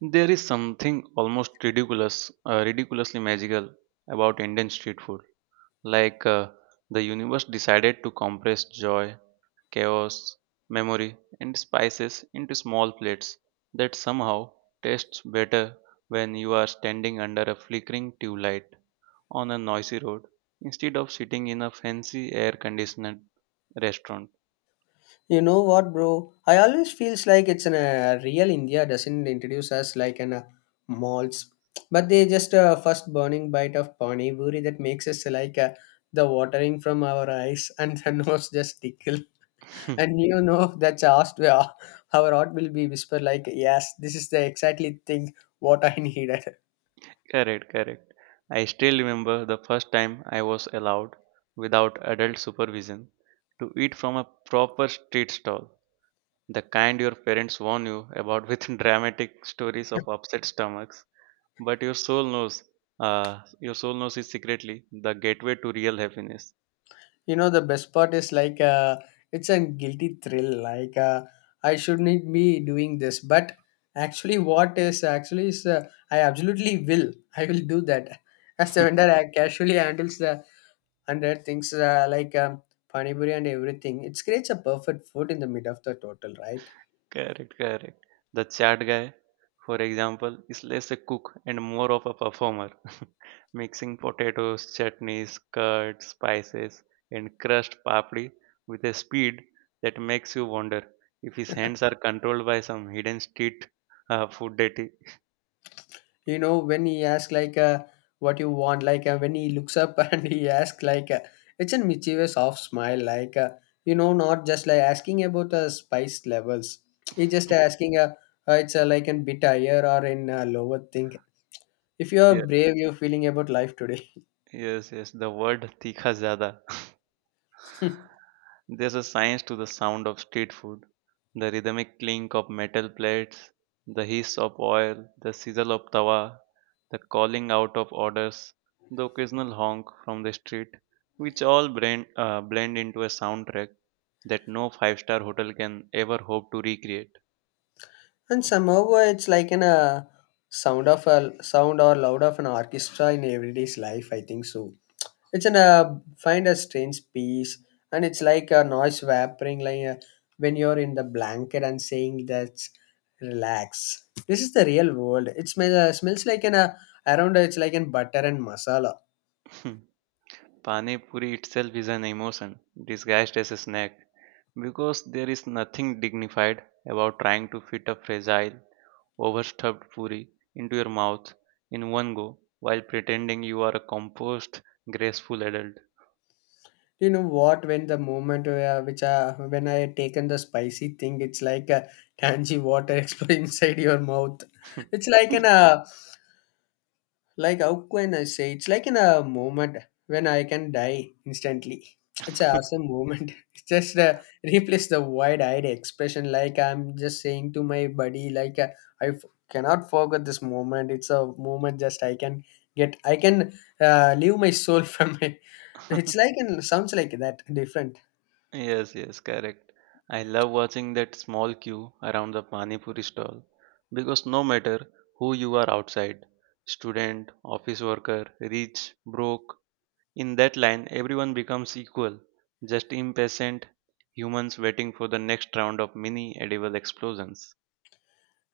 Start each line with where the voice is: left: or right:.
right: There is something almost ridiculous, ridiculously magical about Indian street food. Like uh, the universe decided to compress joy, chaos, memory, and spices into small plates that somehow tastes better when you are standing under a flickering tube light on a noisy road instead of sitting in a fancy air-conditioned restaurant.
left: You know what, bro? I always feels like it's an real India doesn't introduce us like an malts, but they just first burning bite of pani puri that makes us like the watering from our eyes and the nose just tickle. And you know that's asked where our heart will be whisper like, yes, this is the exactly thing what I needed.
right: Correct, correct. I still remember the first time I was allowed, without adult supervision, to eat from a proper street stall, the kind your parents warn you about with dramatic stories of upset stomachs. But your soul knows is secretly the gateway to real happiness.
left: You know, the best part is like it's a guilty thrill. Like, I shouldn't be doing this, but actually, what is actually is I absolutely will. I will do that. As the vendor, I casually handles the under things like pani puri and everything. It creates a perfect food in the mid of the total, right?
right: Correct, correct. The chat guy, for example, is less a cook and more of a performer, mixing potatoes, chutneys, curds, spices, and crushed papri with a speed that makes you wonder if his hands are controlled by some hidden street food deity.
left: You know when he asks like what you want, like when he looks up and he asks like it's a mischievous off smile, like you know not just like asking about the spice levels, he's just asking it's like a bit higher or in lower thing, if you are
right: Yeah,
left: brave you're feeling about life today.
right: yes, yes. The word "tikha zada." There's a science to the sound of street food, the rhythmic clink of metal plates, the hiss of oil, the sizzle of tawa, the calling out of orders, the occasional honk from the street, which all blend into a soundtrack that no five-star hotel can ever hope to recreate.
left: And somehow it's like in a sound of a sound or loud of an orchestra in everyday's life, I think so. It's an find a strange peace, and it's like a noise vaporing, like when you're in the blanket and saying that's relax. This is the real world. It smells like an around. It's like an butter and masala.
right: Pani Puri itself is an emotion disguised as a snack because there is nothing dignified about trying to fit a fragile overstuffed puri into your mouth in one go while pretending you are a composed, graceful adult.
left: You know what? When the moment where, which when I taken the spicy thing, it's like a tangy water explode inside your mouth. It's like an like, how can I say? It's like in a moment when I can die instantly. It's an awesome moment. It's just replace the wide-eyed expression. Like I'm just saying to my buddy, like I f- cannot forget this moment. It's a moment just I can get. I can leave my soul from it. It's like and sounds like that different.
right: Yes, yes, correct. I love watching that small queue around the Pani Puri stall because no matter who you are outside, student, office worker, rich, broke, in that line everyone becomes equal, just impatient humans waiting for the next round of mini edible explosions.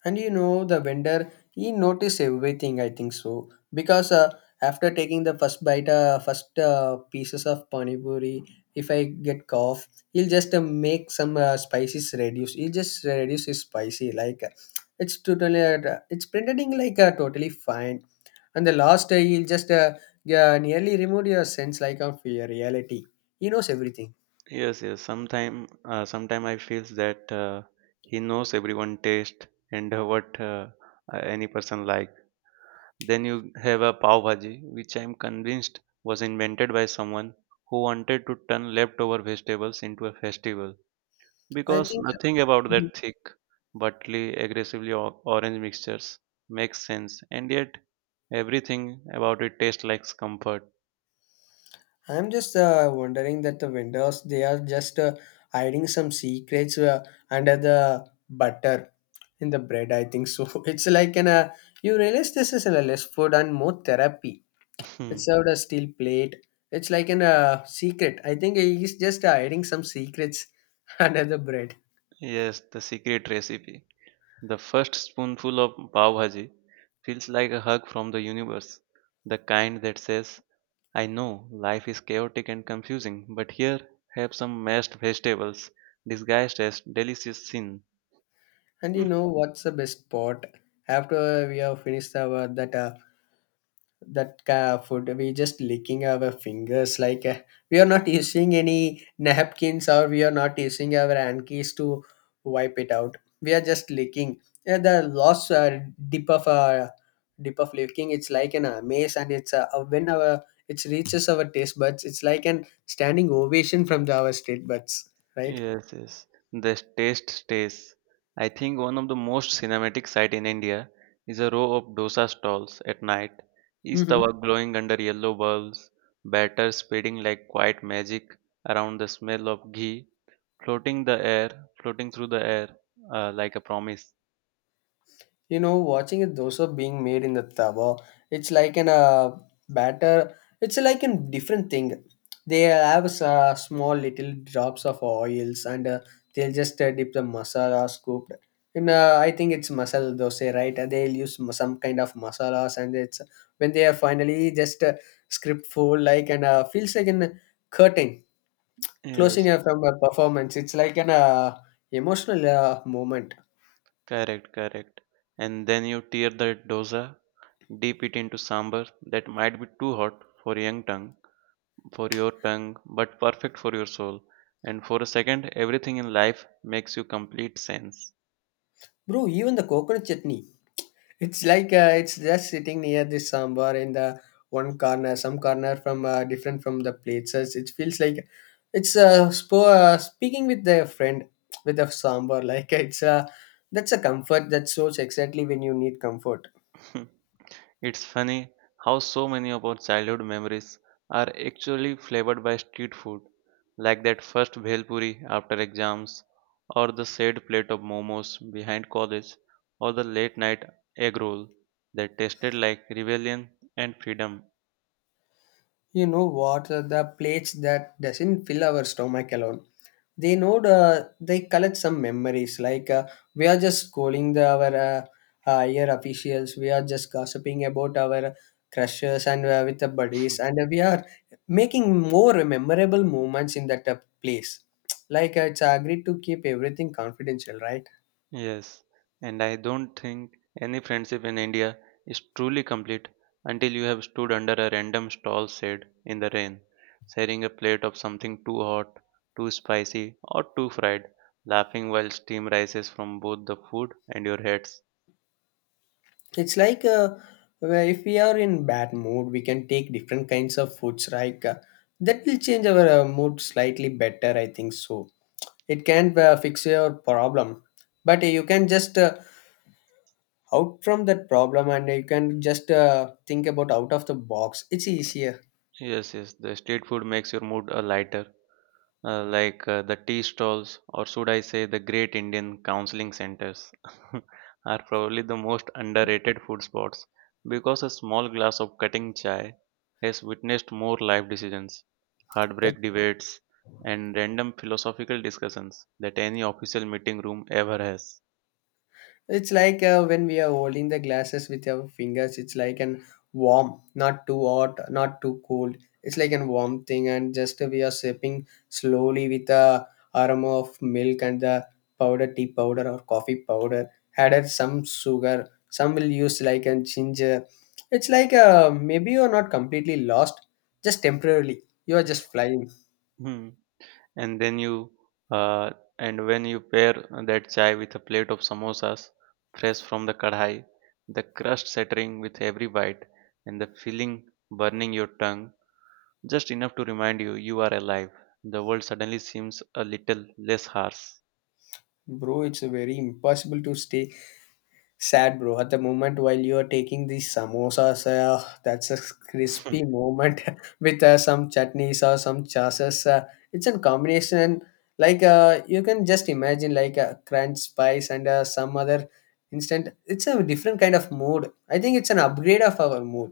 left: And you know the vendor, he noticed everything, I think so. Because after taking the first bite first pieces of pani puri, if I get cough, he'll just make some spices reduce, he just reduce his spicy, like it's totally it's pretending like totally fine. And the last day he'll just yeah, nearly remove your sense like of your reality. He knows everything,
right: Yes, yes. Sometime I feels that he knows everyone taste and what any person like. Then you have a pav bhaji, which I'm convinced was invented by someone who wanted to turn leftover vegetables into a festival
left: I
right: because
left: think.
right: nothing about
left: uh,
right: that thick, butly, aggressively orange mixtures makes sense, and yet everything about it tastes like comfort.
left: I'm just wondering that the vendors they are just hiding some secrets under the butter in the bread. I think so. It's like an you realize this is a less food and more therapy. It's served a steel plate. It's like an secret. I think he's just hiding some secrets under the bread.
right: Yes, the secret recipe. The first spoonful of pav bhaji feels like a hug from the universe, the kind that says, I know life is chaotic and confusing, but here have some mashed vegetables disguised as delicious sin.
left: And you know what's the best part? After we have finished our that food, we just licking our fingers like we are not using any napkins or we are not using our hankies to wipe it out, we are just licking, yeah, the loss dip of uh, dip of licking, it's like an amaze, and it's when our, it reaches our taste buds, it's like an standing ovation from the, our state buds, right.
right: Yes, yes. The taste stays. I think one of the most cinematic sight in India is a row of dosa stalls at night. Each
left: Hmm.
right: tawa glowing under yellow bulbs, batter spreading like quiet magic around the smell of ghee, floating the air, floating through the air like a promise.
left: You know, watching a dosa being made in the tawa, it's like an batter. It's like a different thing. They have small little drops of oils, and they'll just dip the masala scooped. And I think it's masala dosa, right? They'll use some kind of masalas, and it's when they are finally just script full, like and feels like an curtain
right: Yes,
left: closing
right: yes,
left: from a performance. It's like an emotional moment,
right: correct, correct. And then you tear the dosa, dip it into sambar that might be too hot for young tongue. For your tongue, but perfect for your soul. And for a second, everything in life makes you complete sense.
left: bro. Even the coconut chutney. It's like it's just sitting near the sambar in the one corner, some corner from different from the plates. So it feels like it's speaking with their friend with a sambar. Like it's that's a comfort that shows exactly when you need comfort.
right: It's funny how so many of our childhood memories are actually flavored by street food, like that first bhelpuri after exams, or the sad plate of momos behind college, or the late night egg roll that tasted like rebellion and freedom.
left: You know what? The plates that doesn't fill our stomach alone. They know they collect some memories. Like we are just calling the our higher officials. We are just gossiping about our crushes and with the buddies, and we are making more memorable moments in that place. Like it's agreed to keep everything confidential, right?
right: Yes, and I don't think any friendship in India is truly complete until you have stood under a random stall shade in the rain, sharing a plate of something too hot, too spicy, or too fried, laughing while steam rises from both the food and your heads.
left: It's like where if we are in bad mood we can take different kinds of foods like that will change our mood slightly better, I think so. It can't fix your problem, but you can just out from that problem, and you can just think about out of the box, it's easier.
right: Yes, yes. The street food makes your mood a lighter, the tea stalls, or should I say, the Great Indian Counseling Centers, are probably the most underrated food spots because a small glass of cutting chai has witnessed more life decisions, heartbreak debates, and random philosophical discussions that any official meeting room ever has.
left: It's like when we are holding the glasses with our fingers, it's like an warm, not too hot, not too cold. It's like an warm thing, and just we are sipping slowly with the aroma of milk and the powder, tea powder or coffee powder, added some sugar. Some will use like a ginger. It's like maybe you are not completely lost, just temporarily. You are just flying,
right: And then you uh, and when you pair that chai with a plate of samosas fresh from the kadhai, the crust shattering with every bite and the feeling burning your tongue just enough to remind you you are alive, the world suddenly seems a little less harsh.
left: bro. It's very impossible to stay sad, bro. At the moment, while you are taking these samosas, that's a crispy moment with some chutneys or some sauces. It's a combination. Like you can just imagine, like a crunch spice and some other instant. It's a different kind of mood. I think it's an upgrade of our mood.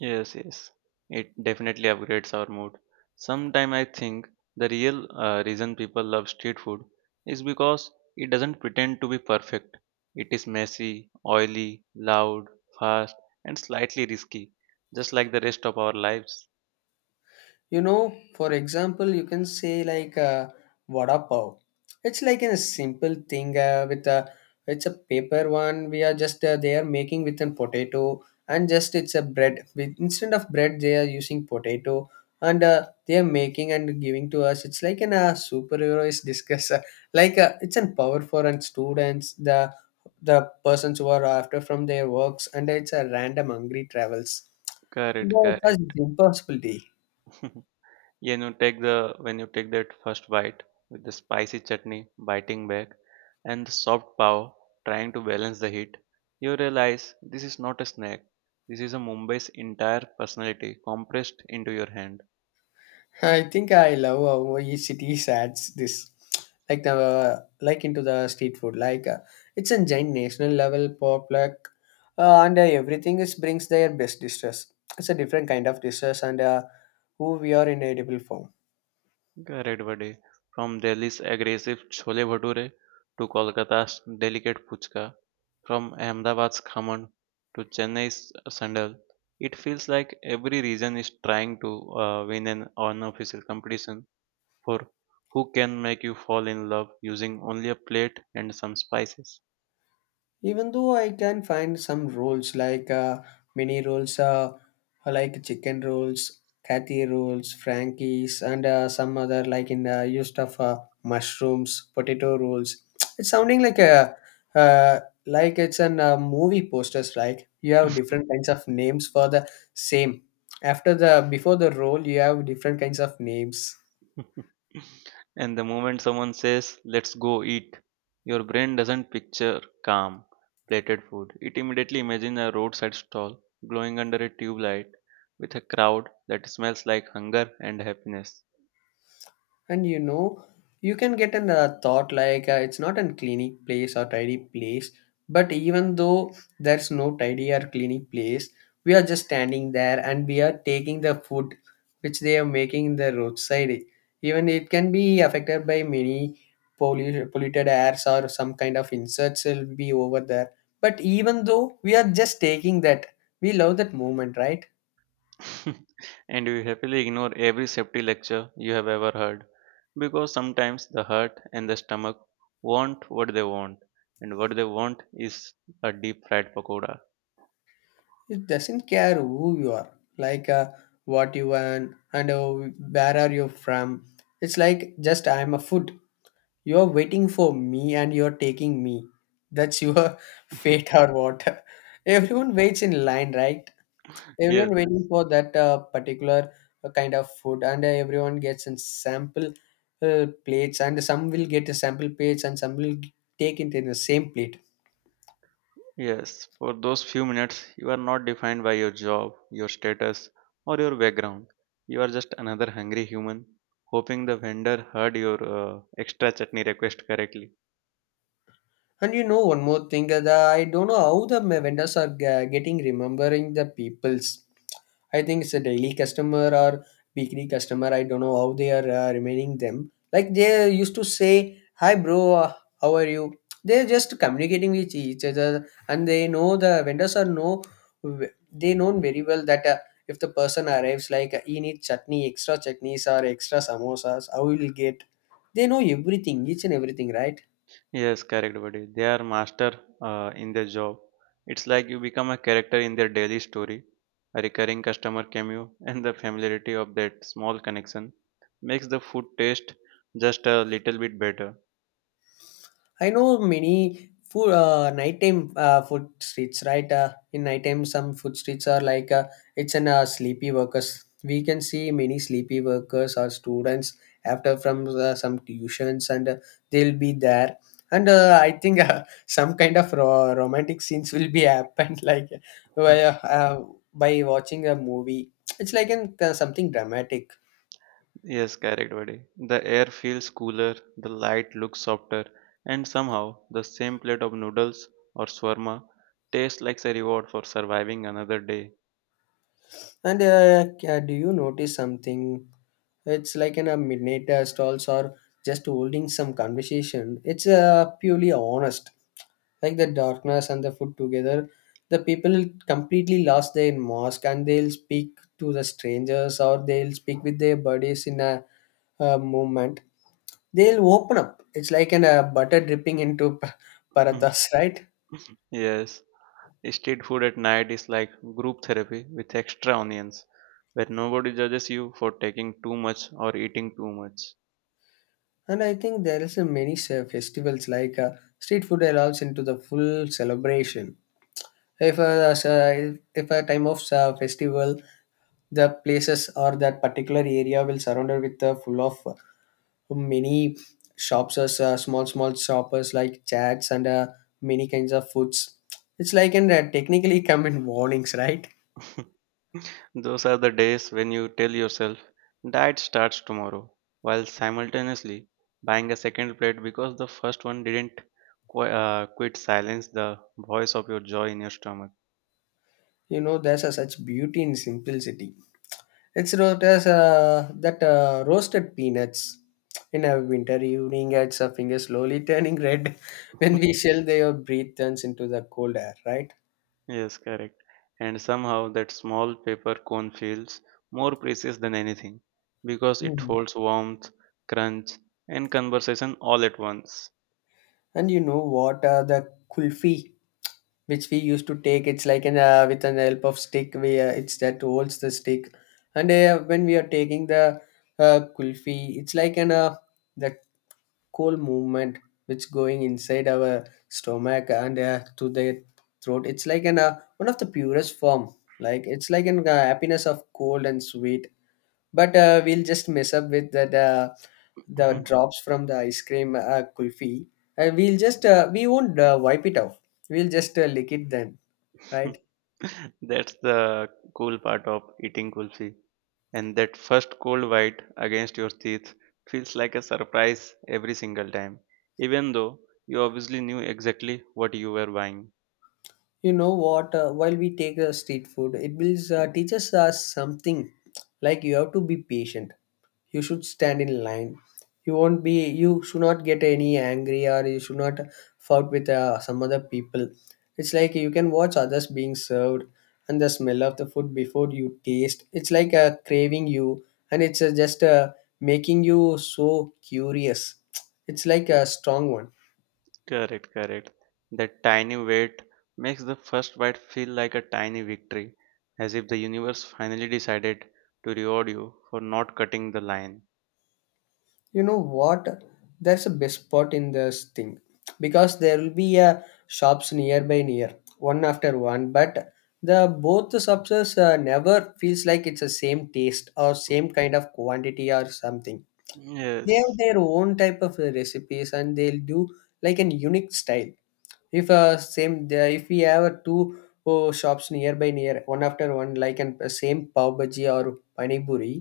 right: Yes, yes. It definitely upgrades our mood. Sometimes I think the real reason people love street food is because it doesn't pretend to be perfect. It is messy, oily, loud, fast, and slightly risky, just like the rest of our lives.
left: You know, for example you can say like vada pav, it's like a simple thing with a, it's a paper one, we are just they are making with a potato, and just it's a bread, with instead of bread they are using potato, and they are making and giving to us, it's like an superhero is discuss like it's an power for and students, the persons who are after from their works, and it's a random hungry travels.
right: Correct,
left: No, it's
right: correct.
left: impossible.
right: Yeah, you know, take the when you take that first bite with the spicy chutney biting back and the soft pav trying to balance the heat, you realize this is not a snack. This is a Mumbai's entire personality compressed into your hand.
left: I think I love how each city adds this, like the like into the street food. Like it's a giant national level pop like, and everything is brings their best dishes. It's a different kind of dishes and who we are in edible form.
right: Correct, buddy. From Delhi's aggressive chole bhature to Kolkata's delicate puchka, from Ahmedabad's khaman to Chennai's sandal, it feels like every region is trying to win an unofficial competition for who can make you fall in love using only a plate and some spices.
left: Even though I can find some rolls like mini rolls like chicken rolls, kathy rolls, frankies, and some other like in used of mushrooms potato rolls. It's sounding like a uh, like it's an movie posters, right, you have different kinds of names for the same, after the before the roll you have different kinds of names.
right: And the moment someone says, let's go eat, your brain doesn't picture calm, plated food. It immediately imagines a roadside stall glowing under a tube light with a crowd that smells like hunger and happiness.
left: And you know, you can get in the thought like it's not a cleaning place or tidy place, but even though there's no tidy or cleaning place, we are just standing there and we are taking the food which they are making in the roadside. Even it can be affected by many polluted airs or some kind of insects will be over there. But even though we are just taking that, we love that moment, right?
right: And you happily ignore every safety lecture you have ever heard because sometimes the heart and the stomach want what they want, and what they want is a deep fried pakoda.
left: It doesn't care who you are, like what you want and where are you from. It's like just I'm a food. You're waiting for me and you're taking me. That's your fate or what. Everyone waits in line, right?
right: Yes,
left: Everyone waiting
right: yes.
left: for that particular kind of food, and everyone gets a sample plates, and some will get a sample plates, and some will take it in the same plate.
right: Yes, for those few minutes, you are not defined by your job, your status, or your background. You are just another hungry human, hoping the vendor heard your extra chutney request correctly.
left: And you know one more thing, I don't know how the vendors are getting remembering the peoples. I think it's a daily customer or weekly customer. I don't know how they are remaining them. Like they used to say, "Hi, bro, how are you?" They're just communicating with each other, and they know the vendors are know they know very well that if the person arrives, like he needs chutney, extra chutneys or extra samosas, how will he get? They know everything, each and everything, right?
right: Yes, correct, buddy. They are master in their job. It's like you become a character in their daily story. A recurring customer cameo and the familiarity of that small connection makes the food taste just a little bit better.
left: I know many food nighttime food streets, right? In nighttime, some food streets are like it's an sleepy workers. We can see many sleepy workers or students after from some tuitions, and they'll be there. And I think some kind of romantic scenes will be happened, like by, uh, uh, by watching a movie. It's like an, something dramatic.
right: Yes, correct, buddy. The air feels cooler, the light looks softer, and somehow the same plate of noodles or shawarma tastes like a reward for surviving another day.
left: And do you notice something? It's like an a midnight stalls or just holding some conversation. It's purely honest. Like the darkness and the food together, the people completely lost their mask and they'll speak to the strangers or they'll speak with their buddies in a moment. They'll open up. It's like an butter dripping into parathas, right?
right: Yes, street food at night is like group therapy with extra onions, where nobody judges you for taking too much or eating too much.
left: And I think there is a many festivals like street food allows into the full celebration. If a, if a time of festival, the places or that particular area will surrounded with the full of many shops, as small small shoppers like chats and many kinds of foods. It's like and technically come in warnings, right?
right: Those are the days when you tell yourself, diet starts tomorrow, while simultaneously buying a second plate because the first one didn't quite silence the voice of your joy in your stomach.
left: You know, there's a such beauty in simplicity. It's wrote as that roasted peanuts. In a winter evening, as her fingers slowly turning red, when we shell, their breath turns into the cold air, right?
right: Yes, correct. And somehow that small paper cone feels more precious than anything because it
left: Mhm.
right: holds warmth, crunch, and conversation all at once.
left: And you know what? The kulfi, which we used to take, it's like an with an help of stick. We it's that holds the stick, and when we are taking the kulfi, it's like an the cool movement which going inside our stomach and to the throat, it's like an one of the purest form, like it's like an happiness of cold and sweet, but we'll just mess up with the drops from the ice cream kulfi, and we'll just we won't wipe it off, we'll just lick it then, right?
right: That's the cool part of eating kulfi. And that first cold bite against your teeth feels like a surprise every single time, even though you obviously knew exactly what you were buying.
left: You know what? While we take street food, it will teaches us something, like you have to be patient, you should stand in line, you won't be, you should not get any angry, or you should not fought with some other people. It's like you can watch others being served, and the smell of the food before you taste, it's like a craving you, and it's just making you so curious. It's like a strong one.
right: Correct, correct. That tiny weight makes the first bite feel like a tiny victory, as if the universe finally decided to reward you for not cutting the line.
left: You know what? That's the best spot in this thing, because there will be a shops nearby near one after one, but the both the shops never feels like it's the same taste or same kind of quantity or something. They have
right: Yes,
left: their own type of recipes and they'll do like an unique style. If same if we have a two, oh, shops nearby near one after one like an a same pav bhaji or pani puri,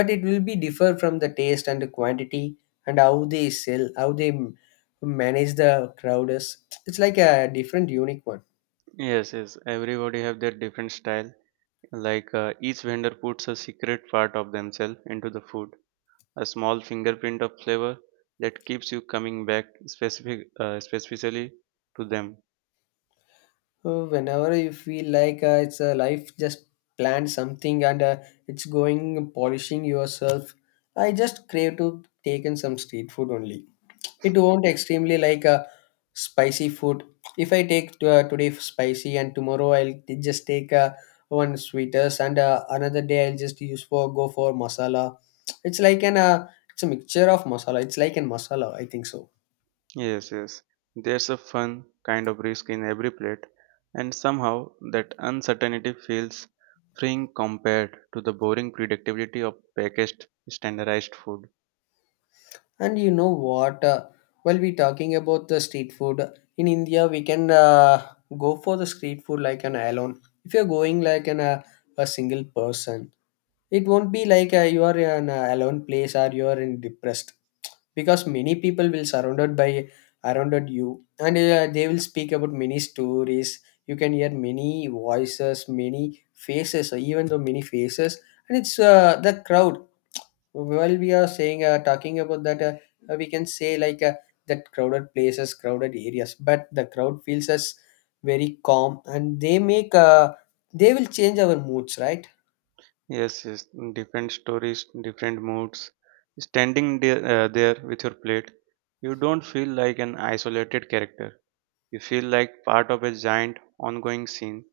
left: but it will be differ from the taste and the quantity and how they sell, how they manage the crowd is. It's like a different unique one.
right: yes, yes. Everybody have their different style. Each vendor puts a secret part of themselves into the food, a small fingerprint of flavor that keeps you coming back specifically to them.
left: So whenever you feel like it's a life, just plan something and it's going polishing yourself, I just crave to take in some street food only. It won't extremely like a spicy food. If I take today spicy and tomorrow I'll just take one sweeters, and another day I'll just use for go for masala. It's like an it's a mixture of masala. It's like an masala, I think so.
right: Yes, yes. There's a fun kind of risk in every plate, and somehow that uncertainty feels freeing compared to the boring predictability of packaged standardized food.
left: And you know what? While we talking about the street food in India, we can go for the street food like an alone. If you're going like an a single person, it won't be like you are in a alone place or you are in depressed, because many people will surrounded you, and they will speak about many stories, you can hear many voices, many faces, even though many faces, and it's the crowd. While we are saying talking about that, we can say like that crowded places, crowded areas, but the crowd feels us very calm and they make they will change our moods, right?
right: Yes, yes. Different stories, different moods. Standing there with your plate, you don't feel like an isolated character. You feel like part of a giant ongoing scene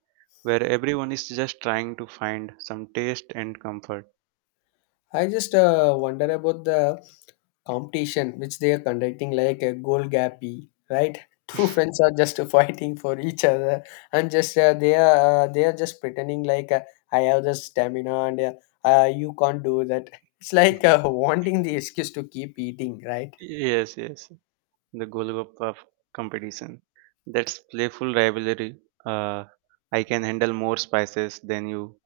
right: where everyone is just trying to find some taste and comfort.
left: I just wonder about the competition which they are conducting like a goal gappy, right? Two friends are just fighting for each other, and just they are just pretending like I have the stamina, and you can't do that. It's like wanting the excuse to keep eating, right?
right: Yes, yes, the Golgappa competition. That's playful rivalry. Uh, I can handle more spices than you.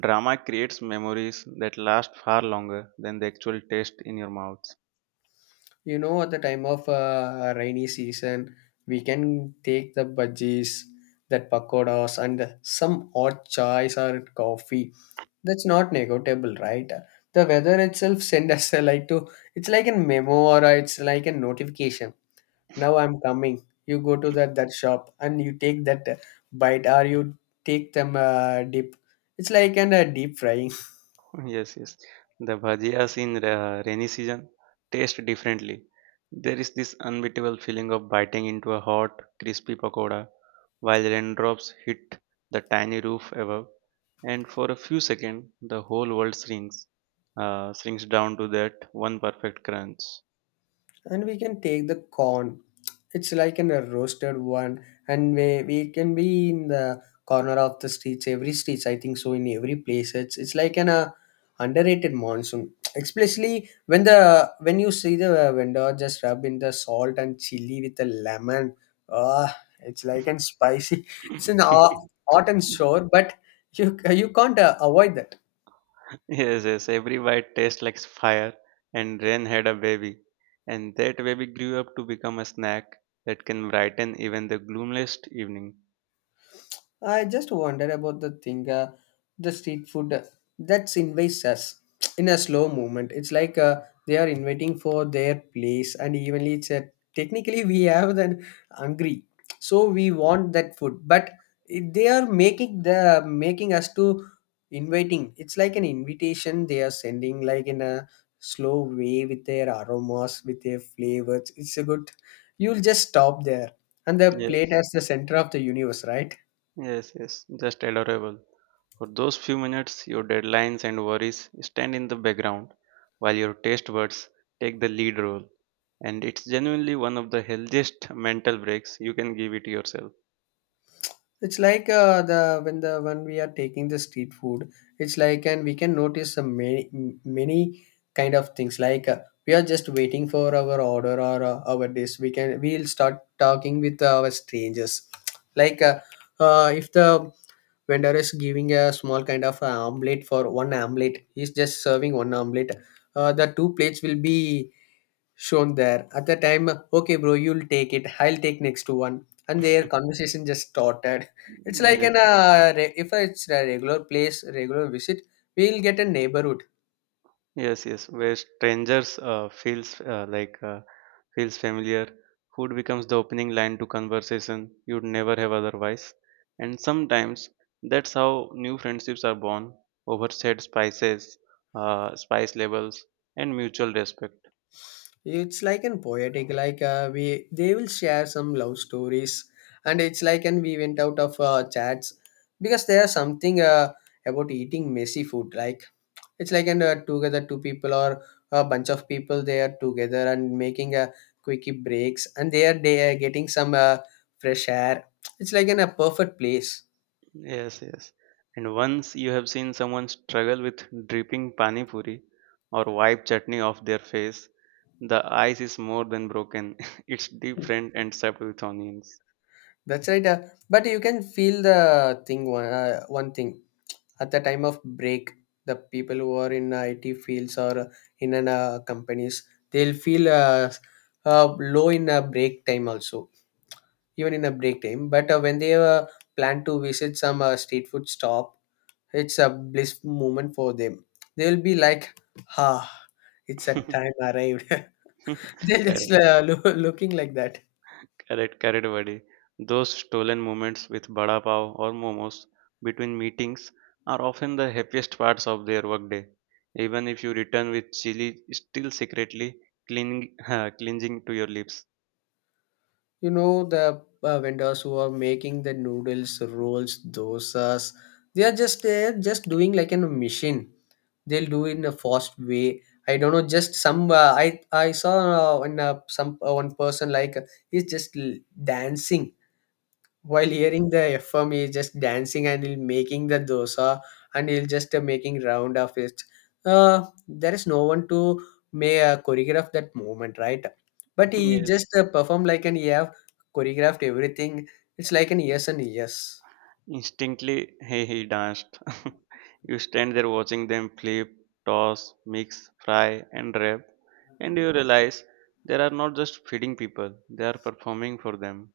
right: Drama creates memories that last far longer than the actual taste in your mouth.
left: You know, at the time of rainy season, we can take the budgies, that pakodas and some hot chais or coffee. That's not negotiable, right? The weather itself send us a like to, it's like a memo, it's like a notification, now I'm coming, you go to that shop and you take that bite, or you take them dip, it's like an deep frying.
right: Yes, yes. The bhajias in rainy season taste differently. There is this unbeatable feeling of biting into a hot, crispy pakoda while raindrops hit the tiny roof above, and for a few seconds, the whole world shrinks down to that one perfect crunch.
left: And we can take the corn, it's like in a roasted one, and we can be in the corner of the streets, every streets I think so, in every place it's like an underrated monsoon, especially when the when you see the vendor just rub in the salt and chili with the lemon. Ah, it's like an spicy, it's an hot and sure, but you can't avoid that.
right: Yes, yes. Every bite tastes like fire, and rain had a baby, and that baby grew up to become a snack that can brighten even the gloomiest evening.
left: I just wonder about the thing, the street food that invites us in a slow movement. It's like they are inviting for their place, and evenly, it's a, technically we have then hungry, so we want that food, but it, they are making the making us to inviting. It's like an invitation they are sending, like in a slow way with their aromas, with their flavors. It's a good. You'll just stop there, and the plate
right: Yes,
left: as the center of the universe, right?
right: yes, yes, just adorable. For those few minutes, your deadlines and worries stand in the background while your taste buds take the lead role. And it's genuinely one of the healthiest mental breaks you can give it yourself.
left: It's like the when we are taking the street food, it's like and we can notice some many many kind of things. Like we are just waiting for our order or our dish. We'll start talking with our strangers. Like if the vendor is giving a small kind of omelette, for one omelette, he's just serving one omelette. The two plates will be shown there at the time, okay bro you'll take it, I'll take next to one, and their conversation just started. It's like
right: Yes,
left: an if it's a regular place, regular visit, we'll get a neighborhood.
right: yes, yes, where strangers feels familiar. Food becomes the opening line to conversation you'd never have otherwise. And sometimes that's how new friendships are born over shared spices, spice levels, and mutual respect.
left: It's like an poetic, like we they will share some love stories, and it's like and we went out of chats, because there's something about eating messy food like, it's like an together, two people or a bunch of people, they are together and making a quickie breaks, and they are getting some fresh air. It's like in a perfect place.
right: Yes, yes. And once you have seen someone struggle with dripping pani puri or wipe chutney off their face, the ice is more than broken. It's deep fried and served with onions.
left: That's right. But you can feel the thing, one one thing at the time of break. The people who are in IT fields or in an, companies, they'll feel low in a break time also, even in a break time. But when they plan to visit some street food stop, it's a bliss moment for them. They'll be like, "Ah, it's a time arrived." They're just
right: Correct.
left: looking like that.
right: Correct, correct, buddy. Those stolen moments with bada pav or momos between meetings are often the happiest parts of their workday. Even if you return with chili still secretly clinging, clinging to your lips.
left: You know the vendors who are making the noodles, rolls, dosas. They are just doing like in a machine. They'll do it in a fast way. I don't know. Just some I saw in some one person, like he's just dancing while hearing the FM, he's just dancing, and he'll making the dosa, and he'll just making round of it. There is no one to may choreograph that moment, right? But he
right: Yes.
left: just perform like an he have choreographed everything. It's like an yes and yes.
right: Instinctively, hey, he danced. You stand there watching them flip, toss, mix, fry, and wrap, and you realize they are not just feeding people; they are performing for them.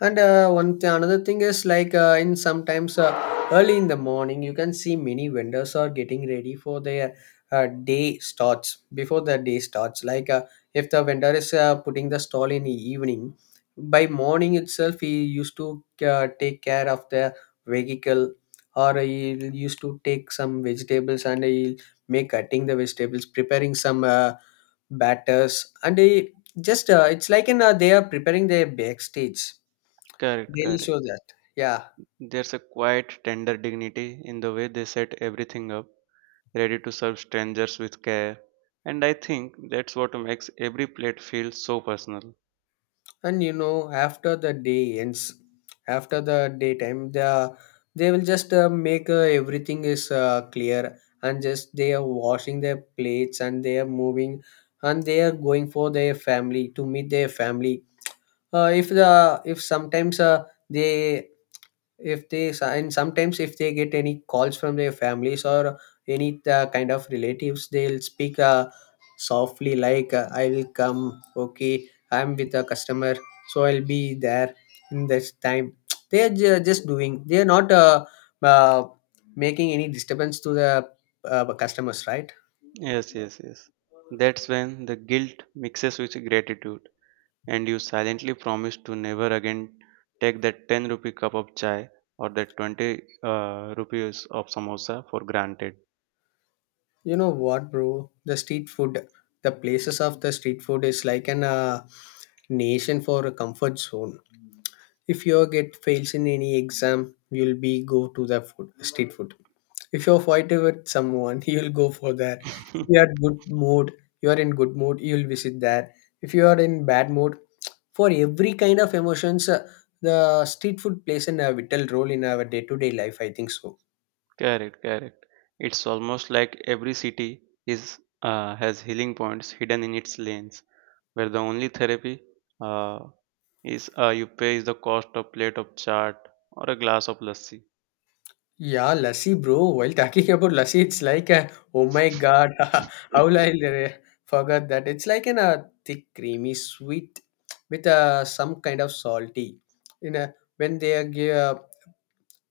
left: And another thing is like in sometimes early in the morning, you can see many vendors are getting ready for their day starts, before the day starts. Like if the vendor is putting the stall in the evening, by morning itself he used to take care of the vehicle, or he used to take some vegetables and he make cutting the vegetables, preparing some batters, and he just it's like in they are preparing their backstage
right: Correct,
left: daily
right: correct.
left: show that. Yeah.
right: There's a quiet, tender dignity in the way they set everything up, ready to serve strangers with care. And I think that's what makes every plate feel so personal.
left: And you know, after the day ends, after the daytime, the they will just make everything is clear, and just they are washing their plates and they are moving, and they are going for their family to meet their family. If the if sometimes they if they and sometimes if they get any calls from their families or any kind of relatives, they'll speak softly, like I will come, okay I'm with a customer, so I'll be there in this time. They are just doing, they are not uh, making any disturbance to the customers, right?
right: Yes, yes, yes. That's when the guilt mixes with gratitude, and you silently promise to never again take that 10 rupee cup of chai or that 20 rupees of samosa for granted.
left: You know what bro, the street food, the places of the street food is like an nation for a comfort zone. If your get fails in any exam, you'll be go to the food, street food. If you're fighting with someone, you'll go for that. If you are good mood, you are in good mood, you'll visit that. If you are in bad mood, for every kind of emotions, the street food plays an a vital role in our day-to-day life, I think so.
right: Correct, correct. It's almost like every city is has healing points hidden in its lanes, where the only therapy uh, is you pay is the cost of plate of chaat or a glass of lassi.
left: Yeah, Lassi, bro. While talking about Lassi, it's like a oh my god, how will I forgot that? It's like in a thick, creamy, sweet with some kind of salty. You know, when they are give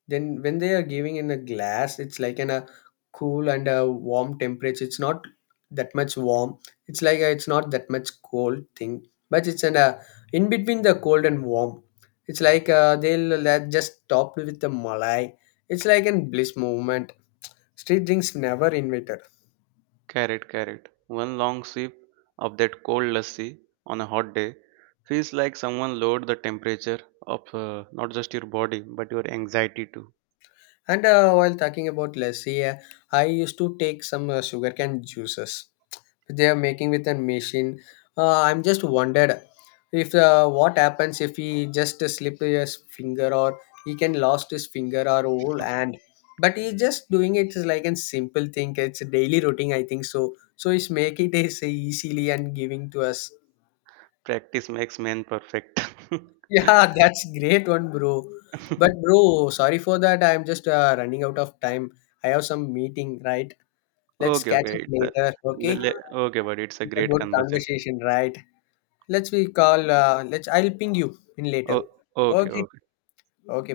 left: then when they are giving in a glass, it's like in a cool and a warm temperature, it's not that much warm, it's like a, it's not that much cold thing, but it's in a, in between the cold and warm, it's like they'll just topped with the malai, it's like an bliss moment, street drinks never invited.
right: Correct, correct. One long sip of that cold lassi on a hot day feels like someone lowered the temperature of not just your body but your anxiety too.
left: And while talking about lassi, I used to take some sugarcane juices, they are making with a machine. I'm just wondered if what happens if he just slip his finger, or he can lost his finger or whole hand. But he's just doing it is like a simple thing. It's a daily routine, I think so. So he's making it is easily and giving to us.
right: Practice makes man perfect.
left: Yeah, that's great one, bro. But bro, sorry for that. I'm just running out of time. I have some meeting, right? Let's
right: Okay,
left: catch
right: okay.
left: up
right: It's a
left: later,
right: le
left: okay?
right: le okay, buddy. It's a
left: It's a
right: great
left: good
right: conversation.
left: conversation, right? Let's we call. Let's. I'll ping you in later.
right: Oh, okay,
left: Okay.
right: okay.
left: Okay.